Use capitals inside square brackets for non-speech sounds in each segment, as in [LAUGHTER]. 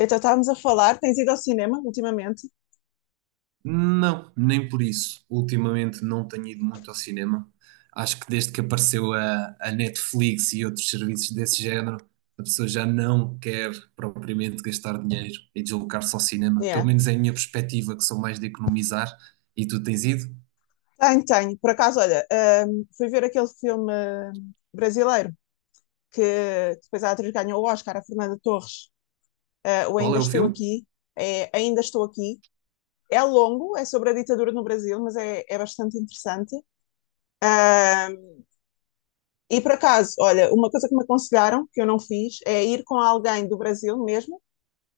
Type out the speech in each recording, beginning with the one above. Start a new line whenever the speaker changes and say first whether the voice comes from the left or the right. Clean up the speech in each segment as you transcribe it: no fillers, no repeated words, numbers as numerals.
left: Então estávamos a falar, tens ido ao cinema ultimamente?
right: Não, nem por isso. Ultimamente não tenho ido muito ao cinema. Acho que desde que apareceu a Netflix e outros serviços desse género, a pessoa já não quer propriamente gastar dinheiro e deslocar-se ao cinema. Pelo
left: Yeah.
right: menos é a minha perspectiva, que sou mais de economizar. E tu tens ido?
left: Tenho, tenho. Por acaso, olha, fui ver aquele filme brasileiro que depois a atriz ganhou o Oscar, a Fernanda Torres, o
right: Qual
left: Ainda
right: é o
left: Estou
right: filme?
left: Aqui. É, Ainda Estou Aqui. É longo, é sobre a ditadura no Brasil, mas é bastante interessante. Ahm, e por acaso, olha, uma coisa que me aconselharam, que eu não fiz, é ir com alguém do Brasil mesmo,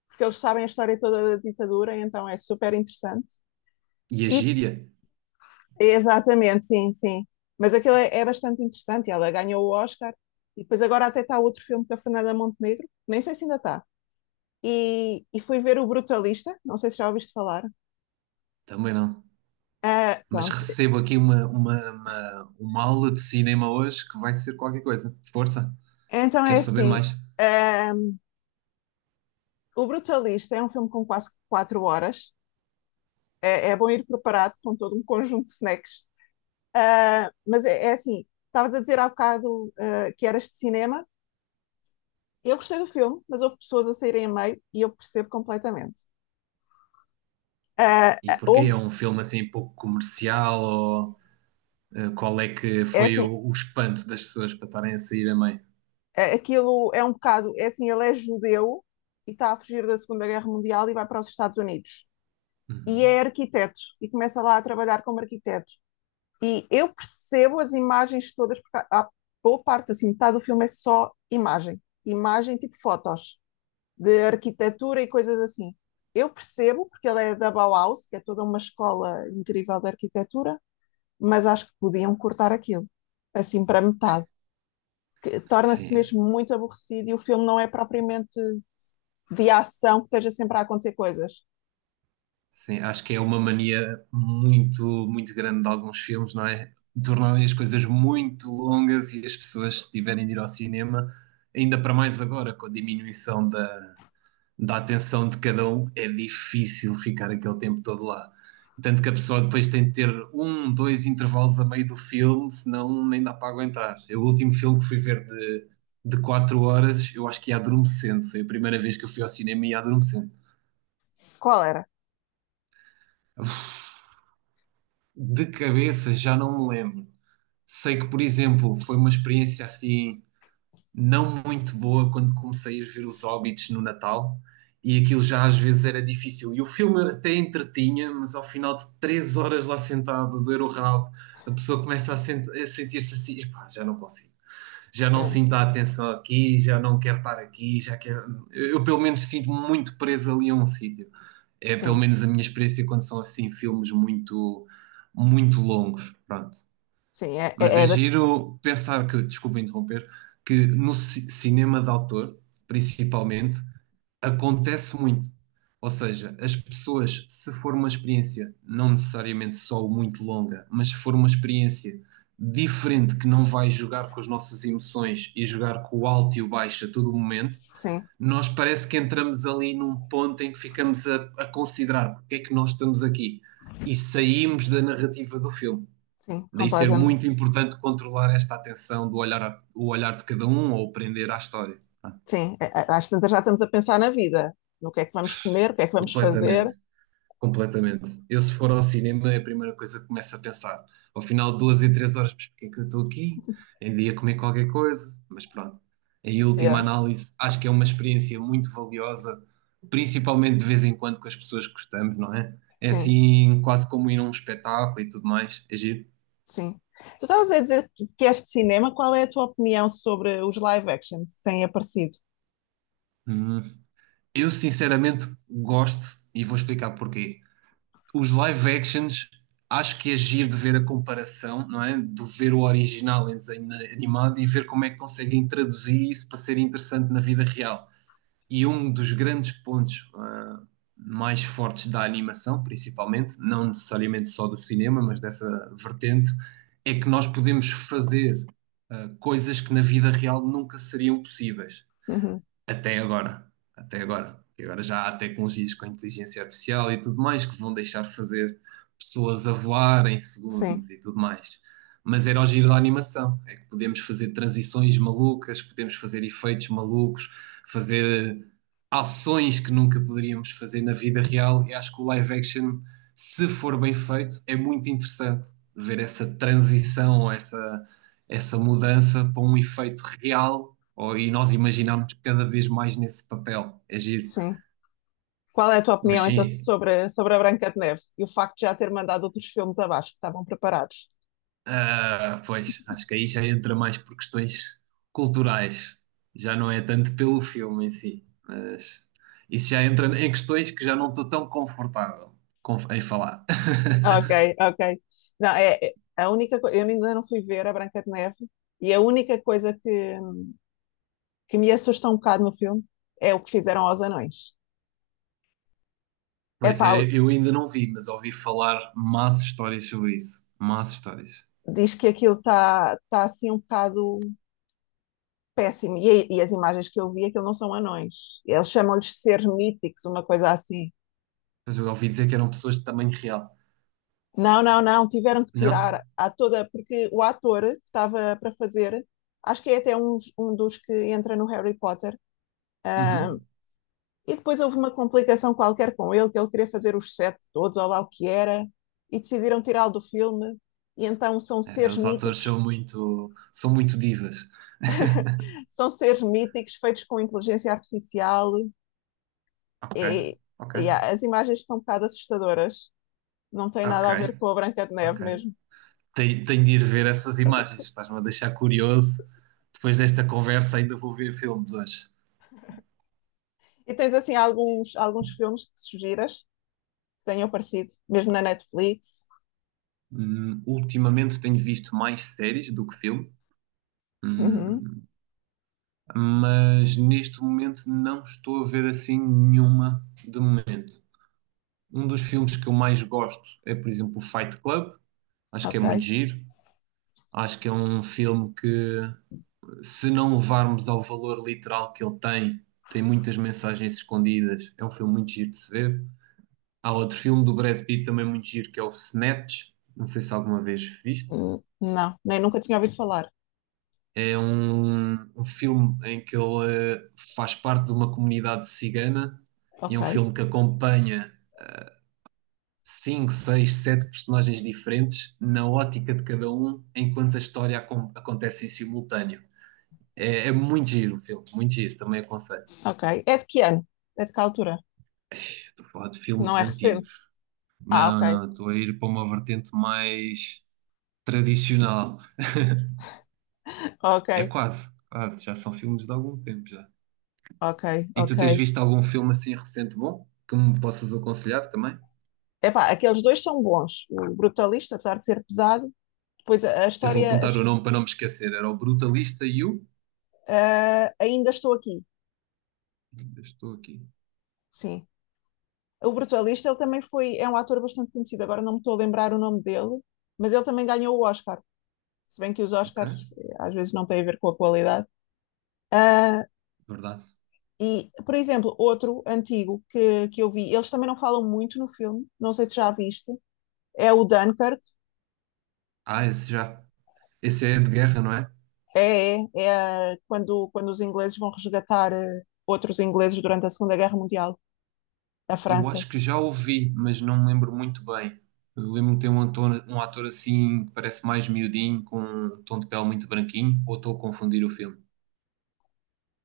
left: porque eles sabem a história toda da ditadura, então é super interessante.
right: E a
left: E
right: gíria?
left: exatamente, sim, sim. Mas aquilo é bastante interessante. Ela ganhou o Oscar e depois agora até está outro filme com a Fernanda Montenegro, nem sei se ainda está. E fui ver o Brutalista, não sei se já ouviste falar.
right: Também não.
left: Ah,
right: Mas
left: pronto.
right: recebo aqui uma aula de cinema hoje que vai ser qualquer coisa. Força,
left: Então é
right: quero saber
left: assim:
right: mais.
left: ah, o Brutalista é um filme com quase 4 horas. É bom ir preparado com todo um conjunto de snacks. Ah, mas é assim: estavas a dizer há bocado que eras de cinema. Eu gostei do filme, mas houve pessoas a saírem a meio e eu percebo completamente. Ah,
right: E
left: ah,
right: porquê?
left: houve.
right: É um filme assim pouco comercial. Qual é que
left: É
right: foi
left: assim,
right: o espanto das pessoas para estarem a sair a meio?
left: aquilo é um bocado, é assim, ele é judeu e está a fugir da Segunda Guerra Mundial e vai para os Estados Unidos. E
right: Uhum.
left: é arquiteto e começa lá a trabalhar como arquiteto. E eu percebo as imagens todas, porque há boa parte, assim, metade do filme é só imagem. Imagem tipo fotos de arquitetura e coisas assim. Eu percebo, porque ele é da Bauhaus, que é toda uma escola incrível de arquitetura, mas acho que podiam cortar aquilo, assim, para metade. Que torna-se
right: Sim,
left: mesmo muito aborrecido e o filme não é propriamente de ação que esteja sempre a acontecer coisas.
right: sim, acho que é uma mania muito, muito grande de alguns filmes, não é? Tornarem as coisas muito longas e as pessoas, se tiverem de ir ao cinema, ainda para mais agora, com a diminuição da atenção de cada um, é difícil ficar aquele tempo todo lá. Tanto que a pessoa depois tem de ter um, dois intervalos a meio do filme, senão nem dá para aguentar. Eu, o último filme que fui ver de 4 horas, eu acho que ia adormecendo. Foi a primeira vez que eu fui ao cinema e ia adormecendo.
left: Qual era?
right: De cabeça já não me lembro. Sei que, por exemplo, foi uma experiência assim não muito boa quando comecei a ver os Hobbits no Natal e aquilo já às vezes era difícil. E o filme até entretinha, mas ao final de 3 horas lá sentado, a doer o rabo, a pessoa começa a sentir-se assim: epá, já não consigo. Já não
left: É,
right: sinto a atenção aqui, já não quero estar aqui, já quero. Eu, pelo menos, sinto-me muito preso ali a um sítio. É pelo
left: sim,
right: menos a minha experiência quando são assim filmes muito, muito longos. Pronto.
left: sim,
right: Mas é
left: é da,
right: giro pensar que, desculpa interromper, que no cinema de autor, principalmente, acontece muito. Ou seja, as pessoas, se for uma experiência, não necessariamente só muito longa, mas se for uma experiência diferente que não vai jogar com as nossas emoções e jogar com o alto e o baixo a todo o momento,
left: sim,
right: nós parece que entramos ali num ponto em que ficamos a considerar porque é que nós estamos aqui e saímos da narrativa do filme.
left: sim,
right: Daí ser muito
left: completamente.
right: importante controlar esta atenção do olhar, o olhar de cada um ou prender à história.
left: Sim, é, às tantas já estamos a pensar na vida, no que é que vamos comer, o que é que vamos fazer.
right: Completamente, completamente. Eu, se for ao cinema, é a primeira coisa que começo a pensar. Ao final de 2 e 3 horas, mas porquê que eu estou aqui? Ainda ia comer qualquer coisa, mas pronto. Em última
left: É,
right: análise, acho que é uma experiência muito valiosa, principalmente de vez em quando com as pessoas que gostamos, não é? É
left: sim,
right: assim, quase como ir a um espetáculo e tudo mais. É giro.
left: sim. Tu estavas a dizer que és de cinema, qual é a tua opinião sobre os live actions que têm aparecido?
right: Hum. Eu, sinceramente, gosto e vou explicar porquê. Os live actions, acho que é giro de ver a comparação, não é? De ver o original em desenho animado e ver como é que conseguem traduzir isso para ser interessante na vida real. E um dos grandes pontos, mais fortes da animação, principalmente, não necessariamente só do cinema, mas dessa vertente, é que nós podemos fazer, coisas que na vida real nunca seriam possíveis.
left: Uhum.
right: Até agora, até agora. E agora já há tecnologias com inteligência artificial e tudo mais que vão deixar fazer pessoas a voar em
left: Sim,
right: segundos e tudo mais. Mas era o giro da animação, é que podemos fazer transições malucas, podemos fazer efeitos malucos, fazer ações que nunca poderíamos fazer na vida real. E acho que o live action, se for bem feito, é muito interessante ver essa transição, essa mudança para um efeito real e nós imaginamos cada vez mais nesse papel, é giro.
left: sim. Qual é a tua
right: Mas
left: opinião então
right: sim,
left: sobre, sobre a Branca de Neve e o facto de já ter mandado outros filmes abaixo que estavam preparados?
right: pois, acho que aí já entra mais por questões culturais, já não é tanto pelo filme em si, mas isso já entra em questões que já não estou tão confortável em falar.
left: Ok,
right: [LAUGHS]
left: ok. Não, é- a única coisa, eu ainda não fui ver a Branca de Neve e a única coisa que me assusta um bocado no filme é o que fizeram aos anões.
right: Pois,
left: Epá,
right: eu ainda não vi, mas ouvi falar más histórias sobre isso, más histórias.
left: diz que aquilo está tá, assim um bocado péssimo e as imagens que eu vi, aquilo não são anões. Eles chamam-lhes seres míticos, uma coisa assim.
right: Mas eu ouvi dizer que eram pessoas de tamanho real,
left: Não, não, não, tiveram que
right: não?
left: tirar a toda, porque o ator que estava para fazer, acho que é até um dos que entra no Harry Potter,
right: Uhum.
left: e depois houve uma complicação qualquer com ele, que ele queria fazer os sete todos, ou lá o que era, e decidiram tirá-lo do filme, e então
right: É, os atores são muito divas. [LAUGHS]
left: são seres míticos feitos com inteligência artificial,
right: Ok,
left: e,
right: ok,
left: a- as imagens estão um bocado assustadoras, não tem
right: ok,
left: nada a ver com a Branca de
right: ok.
left: Neve mesmo.
right: Tenho de ir ver essas imagens, estás-me a deixar curioso. Depois desta conversa, ainda vou ver filmes hoje.
left: E tens assim alguns filmes que sugiras? Tenham aparecido, mesmo na Netflix.
right: Ultimamente tenho visto mais séries do que filme,
left: Uhum,
right: hum, mas neste momento não estou a ver assim nenhuma de momento. Um dos filmes que eu mais gosto é, por exemplo, o Fight Club. Acho que é
left: ok.
right: muito giro. Acho que é um filme que se não levarmos ao valor literal que ele tem, tem muitas mensagens escondidas. É um filme muito giro de se ver. Há outro filme do Brad Pitt também muito giro que é o Snatch. Não sei se alguma vez viste.
left: Hum. Não, nem nunca tinha ouvido falar.
right: É um filme em que ele faz parte de uma comunidade cigana e é
left: Ok,
right: um filme que acompanha cinco, seis, sete personagens diferentes na ótica de cada um, enquanto a história acontece em simultâneo. É muito giro o filme, muito giro, também aconselho.
left: ok. É de que ano? É de que altura?
right: Estou a falar de
left: Não
right: filmes
left: é
right: antigos.
left: recente? Ah,
right: Não,
left: ok,
right: não, estou a ir para uma vertente mais tradicional.
left: ok,
right: É quase, quase, já são filmes de algum tempo já.
left: ok,
right: E tu
left: ok.
right: tens visto algum filme assim recente bom que me possas aconselhar também?
left: Epá, aqueles dois são bons. O Brutalista, apesar de ser pesado, depois a
right: Até vou
left: história.
right: apontar o nome para não me esquecer. Era o Brutalista e o.
left: A- a- ainda estou aqui.
right: Estou aqui,
left: Sim. O Brutalista, ele também foi. É um ator bastante conhecido, agora não me estou a lembrar o nome dele, mas ele também ganhou o Oscar. Se bem que os Oscars
right: ok?
left: às vezes não têm a ver com a qualidade. Ah,
right: Verdade.
left: e, por exemplo, outro antigo que eu vi, eles também não falam muito no filme, não sei se já viste, é o Dunkirk,
right: Ah, esse já. Esse é de guerra, não é?
left: é quando, quando os ingleses vão resgatar outros ingleses durante a Segunda Guerra Mundial, a
right: Eu
left: França.
right: acho que já ouvi, mas não me lembro muito bem. Eu lembro-me de ter um ator assim que parece mais miudinho, com um tom de pele muito branquinho, ou estou a confundir o filme,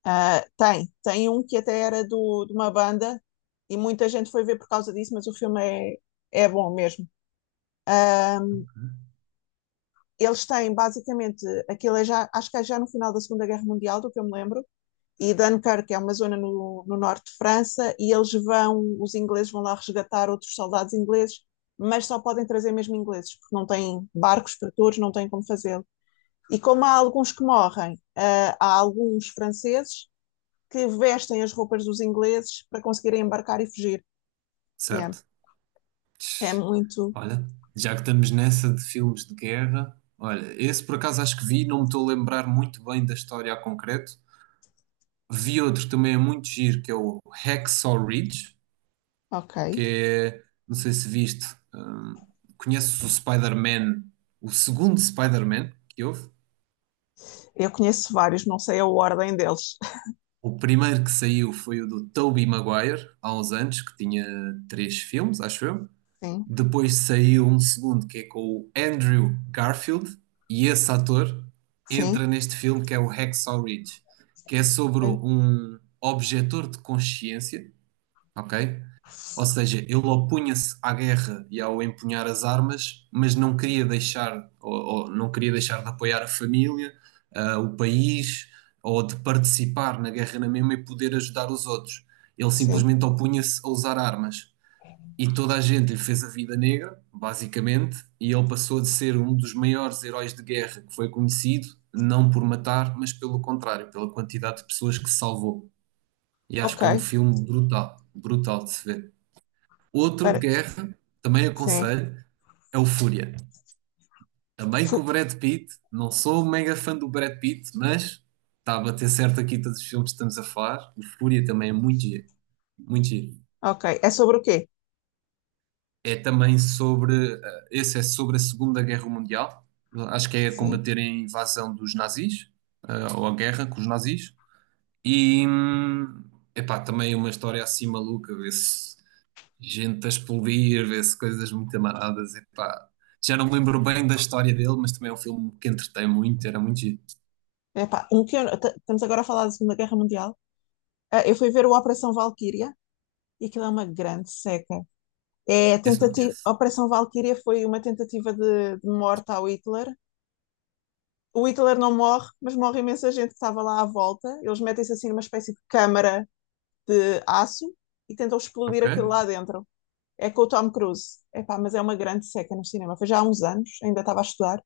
left: Ah, tem, tem um que até era do, de uma banda e muita gente foi ver por causa disso, mas o filme é bom mesmo. Ah, eles têm basicamente, aquilo é já, acho que é já no final da Segunda Guerra Mundial, do que eu me lembro, e Dunkirk é uma zona no norte de França e eles vão, os ingleses vão lá resgatar outros soldados ingleses, mas só podem trazer mesmo ingleses, porque não têm barcos para todos, não têm como fazê-lo. E como há alguns que morrem, há alguns franceses que vestem as roupas dos ingleses para conseguirem embarcar e fugir. Yeah.
right: certo?
left: É muito.
right: Olha, já que estamos nessa de filmes de guerra, olha, esse por acaso acho que vi, não me estou a lembrar muito bem da história a concreto. Vi outro que também é muito giro, que é o Hacksaw Ridge,
left: Ok.
right: que é, não sei se viste, hum, conheces o Spider-Man, o segundo Spider-Man que houve.
left: Eu conheço vários, não sei a ordem deles.
right: O primeiro que saiu foi o do Tobey Maguire, há uns anos, que tinha três filmes, acho eu.
left: [LAUGHS] Sim,
right: Depois saiu um segundo que é com o Andrew Garfield, e esse ator
left: sim,
right: entra neste filme que é o Hacksaw Ridge, que é sobre
left: ok.
right: um objetor de consciência, ok? Ou seja, ele opunha-se à guerra e ao empunhar as armas, mas não queria deixar, ou não queria deixar de apoiar a família, o país, ou de participar na guerra na mesma e poder ajudar os outros. Ele
left: Sim,
right: simplesmente opunha-se a usar armas. E toda a gente lhe fez a vida negra, basicamente, e ele passou de ser um dos maiores heróis de guerra que foi conhecido, não por matar, mas pelo contrário, pela quantidade de pessoas que salvou. E acho
left: ok.
right: que é um filme brutal, brutal de se ver. Outro de
left: Para...
right: guerra, também
left: Sim.
right: aconselho, é o Fúria. Também com o
left: Fu...
right: Brad Pitt, não sou um mega fã do Brad Pitt, mas está a bater certo aqui todos os filmes que estamos a falar. O Fúria também é muito giro, muito giro.
left: Ok. É sobre o quê?
right: É também sobre, esse é sobre a Segunda Guerra Mundial, acho que é a
left: Sim.
right: combater a invasão dos nazis, ou a guerra com os nazis, e epá, também uma história assim maluca, vê-se gente a explodir, vê-se coisas muito amaradas, epá. Já não me lembro bem da história dele, mas também é um filme que entretém muito, era muito giro.
left: Epá, um que estamos agora a falar da Segunda Guerra Mundial. Ah, eu fui ver o Operação Valquíria e aquilo é uma grande seca. É a
right: Esse não
left: tentativa, a
right: conheço.
left: Operação Valquíria foi uma tentativa de morte ao Hitler. O Hitler não morre, mas morre imensa gente que estava lá à volta. Eles metem-se assim numa espécie de câmara de aço e tentam explodir
right: Ok?
left: aquilo lá dentro. É com o Tom Cruise. Epá, mas é uma grande seca no cinema. Foi já há uns anos, ainda estava a estudar.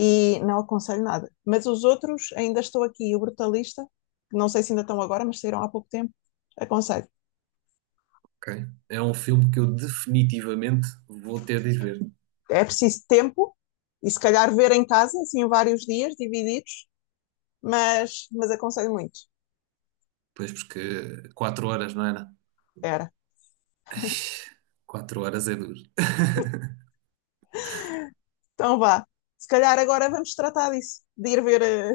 left: E não aconselho nada. Mas os outros, ainda estou aqui, o Brutalista, que não sei se ainda estão agora, mas saíram há pouco tempo, aconselho.
right: Ok. É um filme que eu definitivamente vou ter de ir ver.
left: É preciso tempo e se calhar ver em casa, assim, vários dias divididos, mas aconselho muito.
right: Pois, porque 4 horas, não é?
left: Era.
right: 4 horas é duro. [LAUGHS]
left: Então vá. Se calhar agora vamos tratar disso, de ir ver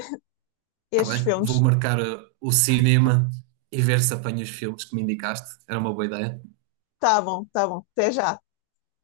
right: Tá
left: estes
right: bem, vou
left: filmes.
right: marcar o cinema e ver se apanho os filmes que me indicaste. Era uma boa ideia.
left: Tá bom, tá bom. Até já.